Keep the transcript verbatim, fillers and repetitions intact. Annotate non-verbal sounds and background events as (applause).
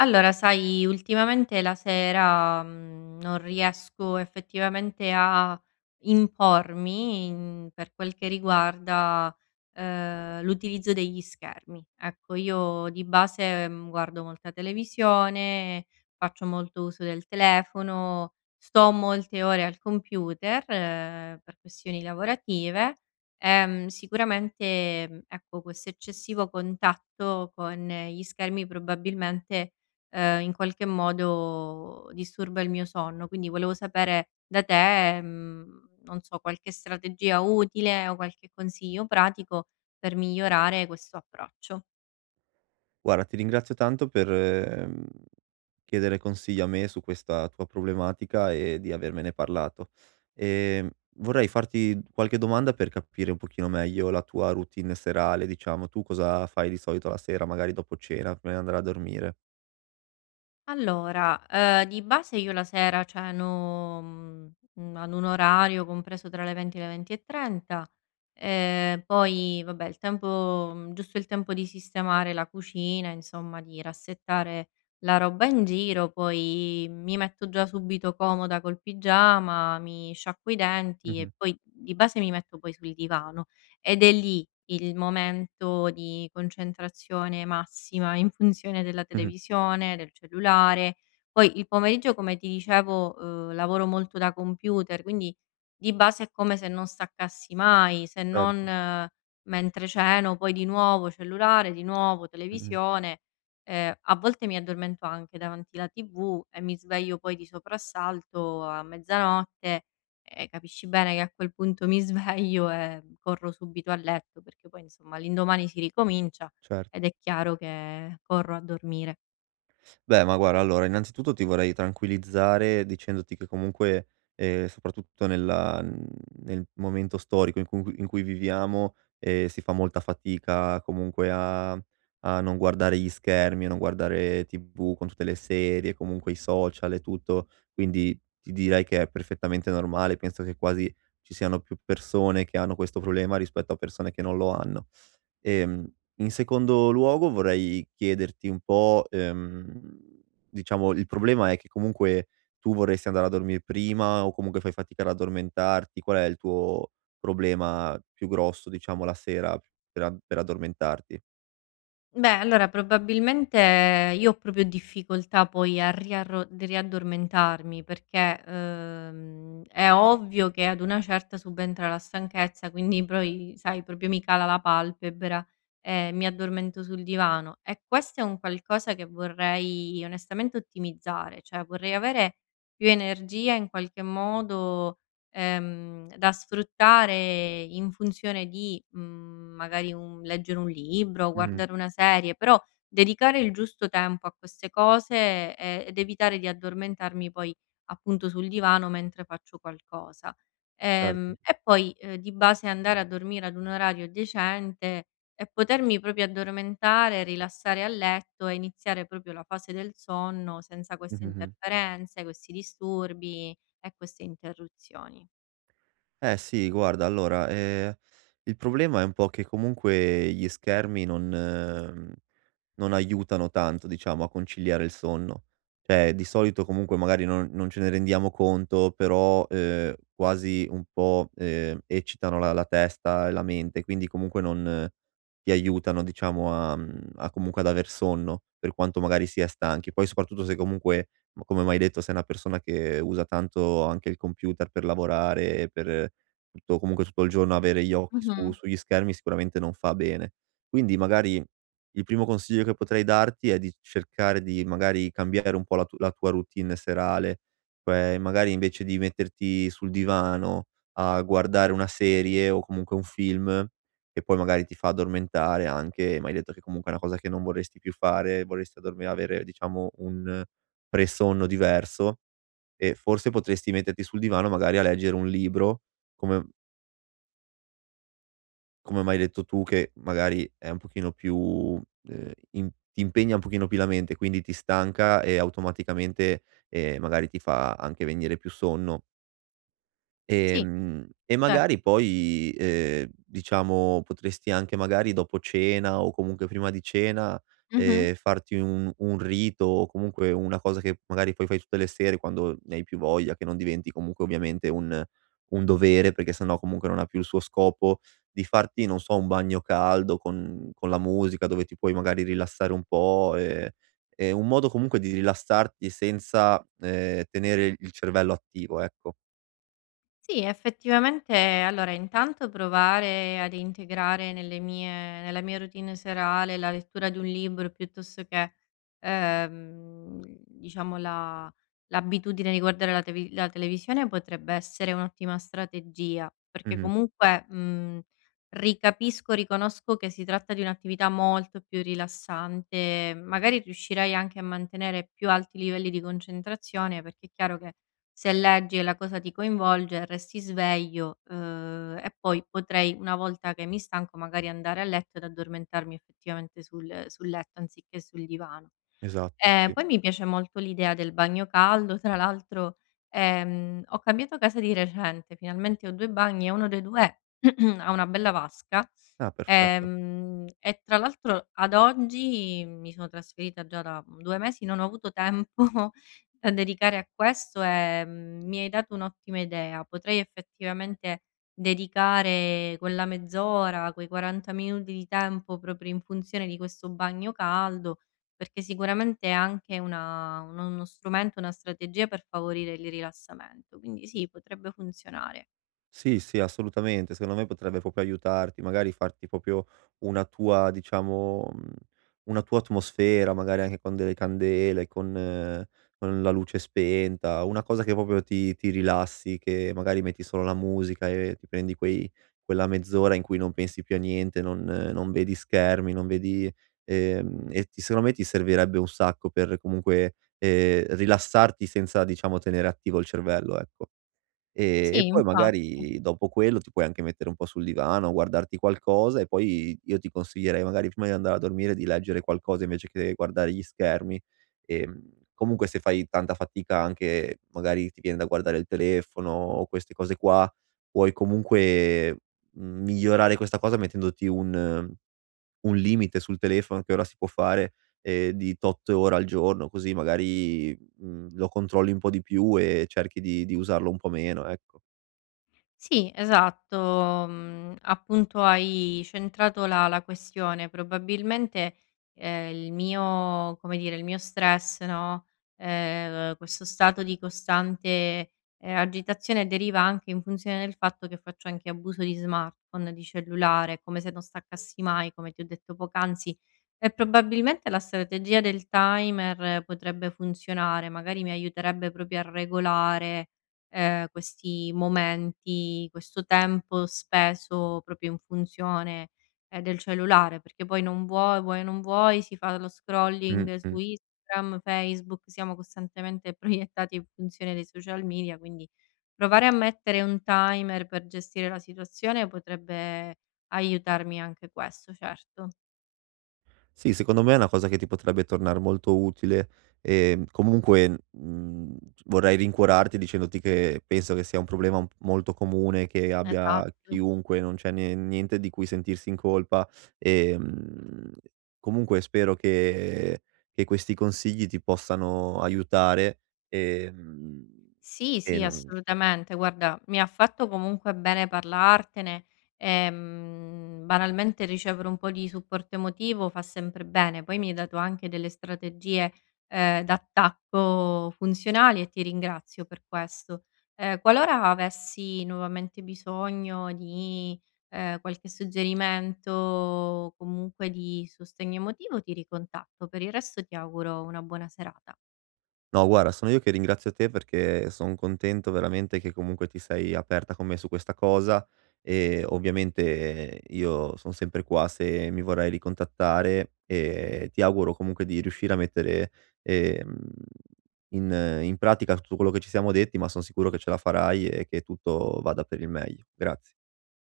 Allora sai ultimamente la sera, mhmm, non riesco effettivamente a impormi per quel che riguarda, ehm, l'utilizzo degli schermi. Ecco io di base, ehm, guardo molta televisione, faccio molto uso del telefono, sto molte ore al computer, ehm, per questioni lavorative, ehm, sicuramente ecco, questo eccessivo contatto con gli schermi probabilmente, ehm, in qualche modo disturba il mio sonno. Quindi volevo sapere da te, mhmm, non so, qualche strategia utile o qualche consiglio pratico per migliorare questo approccio. guara, ti ringrazio tanto per, mhmm, chiedere consigli a me su questa tua problematica e di avermene parlato. Ehm, vorrei farti qualche domanda per capire un pochino meglio la tua routine serale. Diciamo, tu cosa fai di solito la sera, magari dopo cena, prima di andare a dormire? Allora, ehm, di base io la sera ceno, mhmm, mhmm, a un orario compreso tra le venti e le venti e trenta. Ehm, poi vabbè il tempo giusto il tempo di sistemare la cucina, insomma, di rassettare la roba in giro, poi mi metto già subito comoda col pigiama, mi sciacquo i denti Mh-mh. e poi di base mi metto poi sul divano. Ed è lì il momento di concentrazione massima in funzione della Mh-mh. televisione, del cellulare Poi il pomeriggio come ti dicevo, ehm, lavoro molto da computer, quindi di base è come se non staccassi mai se Certo. non mentre ceno. Poi di nuovo cellulare, di nuovo Mh-mh. televisione, ehm, a volte mi addormento anche davanti la tv e mi sveglio poi di soprassalto a mezzanotte. Eh, capisci bene che a quel punto mi sveglio e corro subito a letto perché poi, insomma, l'indomani si ricomincia Cer ed è chiaro che corro a dormire. Beh, ma guara, allora, innanzitutto ti vorrei tranquillizzare dicendoti che comunque, ehm, soprattutto nella, mhmm, nel momento storico, in cu in cui viviamo, ehm, si fa molta fatica comunque a a non guardare gli schermi, a non guardare tv con tutte le serie, comunque i social e tutto. Quindi ti direi che è perfettamente normale, penso che quasi ci siano più persone che hanno questo problema rispetto a persone che non lo hanno. Ehm, in secondo luogo vorrei chiederti un po' ehm, diciamo il problema è che comunque tu vorresti andare a dormire prima o comunque fai fatica ad addormentarti, qual è il tuo problema più grosso diciamo la sera pe per addormentarti? Beh, allora probabilmente io ho propio difficoltà poi a riarro riaddormentarmi, perché, uhm, è ovvio che ad una certa subentra la stanchezza, quindi poi sai proprio mi cala la palpebra, ehm, mi addormento sul divano e questo è un qualcosa che vorrei onestamente ottimizzare. ceh vorrei avere più energia in qualche modo, ehm, da sfruttare in funzione di, mhmm, magari un leggere un libro, Mh-mh. guardare una serie, però dedicare il giusto tempo a queste cose, ehm, ed evitare di addormentarmi poi appunto sul divano mentre faccio qualcosa. Ehm, Erto. e poi, ehm, di base andare a dormire ad un orario decente e potermi propio addormentare, rilassare a letto e iniziare propio la fase del sonno senza queste Mh-mh, mh. interferenze, questi disturbi e queste interruzioni. Eh sì, guarda allora, ehm, il problema è un po' che comunque gli schermi non non aiutano tanto diciamo a conciliare il sonno. ceh di solito comunque magari non non ce ne rendiamo conto però, ehm, quasi un po', ehm, eccitano la la testa e la mente quindi comunque non ti aiutano diciamo a, mhmm, a comunque ad aver sonno, per quanto magari si è stanchi. Poi soprattutto se comunque m come m'hai detto sei una persona che usa tanto anche il computer per lavorare e per tutto comunque tutto il giorno avere gli occhi su Mh-mh. sugli schermi sicuramente non fa bene. Quindi magari il primo consiglio che potrei darti è di cercare di magari cambiare un po' la tu la tua routine serale, cioè magari invece di metterti sul divano a guardare una serie o comunque un film che poi magari ti fa addormentare anche- m'hai detto che comunque è una cosa che non vorresti più fare, vorresti dormi avere diciamo un pre-sonno diverso- ehm, forse potresti metterti sul divano magari a leggere un libro come come m'hai detto tu che magari è un pochino più, ehm, ti ti impegna un pochino più la mente, quindi ti stanca e automaticamente, ehm, magari ti fa anche venire più sonno. Sì. Ehm, e Certo. magari poi, ehm, diciamo, potresti anche magari, dopo cena o comunque prima di cena, Mh-mh. ehm, farti un un rito o comunque una cosa che magari poi fai tutte le sere, quando ne hai più voglia, che non diventi comunque ovviamente un un dovere, perché sennò comunque non ha più il suo scopo, di farti, non so, un bagno caldo con, mhmm, con la musica dove ti puoi magari rilassare un po', ehm, è un modo comunque di rilassarti senza, ehm, tenere il cervello attivo ecco. Sì effettivamente allora, intanto provare ad integrare nelle mie nella mia routine serale la lettura di un libro, piuttosto che, ehm, diciamo la l'abitudine di guardare la teve la televisione potrebbe essere un'ottima strategia, perché Mh-mh. comunque, mhmm, ri capisco, riconosco che si tratta di un'attività molto più rilassante, mhmm, magari riuscirei a mantenere più alti i livelli di concentrazione, perché è chiaro che, se leggi e la cosa ti coinvolge resti sveglio, uhm, e poi potrei una volta che mi stanco magari andare a letto ed addormentarmi effettivamente sul sul letto anziché sul divano. Esatto, Ehm, sì. poi mi piace molto l'idea del bagno caldo. Tra l'altro, ehm, ho cambiato casa di recente finalmente ho due bagni e uno dei due (clears throat) ha una bella vasca, Ah, perfetto. ehm, e tra l'altro ad oggi mi sono trasferita già da due mesi, non ho avuto tempo da dedicare a questo, ehm, mi hai dato un'ottima idea. Potrei effettivamente dedicare quella mezz'ora, quei quaranta minuti di tempo proprio in funzione di questo bagno caldo, perché sicuramente è anche una un uno strumento, una strategia per favorire il rililassamento. Quindi sì potrebbe funzionare. Sì, sì, assolutamente. Secondo me potrebbe propio aiutarti. Magari farti propio una tua diciamo, mhmm, una tua atmosfera, magari anche con delle candele, con con la luce spenta, una cosa che popio ti ti rilassi, che magari metti solo la musica e ti prendi quei quella mezz'ora in cui non pensi più a niente, non non vedi schermi, non vedi, ehm, e ti secondo me ti servirebbe un sacco per comunque, ehm, rilassarti senza diciamo tenere attivo il cervello, ecco. Ehm, Sì, e poi infatti. magari dopo quello, ti puoi anche mettere un po' sul divano, guardarti qualcosa e poi, io ti consiglierei, magari prima di andare a dormire, di leggere qualcosa invece che guardare gli schermi. Che, mhmm, comunque se fai tanta fatica anche, magari ti viene da guardare il telefono o queste cose qua, puoi comunque migliorare questa cosa mettendoti un un limite sul telefono, che ora si può fare, ehm di tot ore al giorno, così magari, mhmm, lo controlli un po' di più e cerchi di-di usarlo un po' meno. Ecco. Sì esatto, mhmm, appunto hai centrato la la questione. Probabilmente, ehm, il mio come dire, il mio stress no, ehm, questo stato di costante, ehm, agitazione deriva anche in funzione del fatto che faccio anche abuso di smartphone, di cellulare, come se non staccassi mai, come ti ho detto poc'anzi, e probabilmente la strategia del timer potrebbe funzionare. Magari mi aiuterebbe propio a regolare, ehm, questi momenti, questo tempo speso propio in funzione, ehm, del cellulare, perché poi non vuoi vuoi, non vuoi, si fa lo scrolling su Mh-mh. Instagram, Facebook, siamo costantemente proiettati in funzione dei social media. Quindi provare a mettere un timer per gestire la situazione potrebbe aiutarmi anche questo, certo. Sì, secondo me è una cosa che ti potrebbe tornare molto utile. Ehm, comunque, mhmm, c vorrei rincuorarti dicendoti che penso che sia un problema un p molto comune che abbia Esatto. chiunque, non c'è nie niente di cui sentirsi in colpa, ehm, comunque spero che che questi consigli ti possano aiutare, ehm, Sì, e sì, non assolutamente guarda, mi ha fatto comunque bene parlartene, ehm, banalmente ricevere un po' di supporto emotivo fa sempre bene. Poi mi hai dato anche delle strategie, ehm, d'attacco funzionali e ti ringrazio per questo. Ehm, qualora avessi nuovamente bisogno di, ehm, qualche suggerimento, comunque di sostegno emotivo ti ricontatto. Per il resto ti auguro una buona serata. No guara, sono io che ringrazio te perché son contento veramente che comunque ti sei aperta con me su questa cosa, e ovviamente io son sempre qua se mi vorrei ricontattare. E ti auguro comunque di riuscire a mettere, ehm, in in pratica tutto quello che ci siamo detti, ma sono sicuro che ce la farai e che tutto vada per il meglio. Grazie.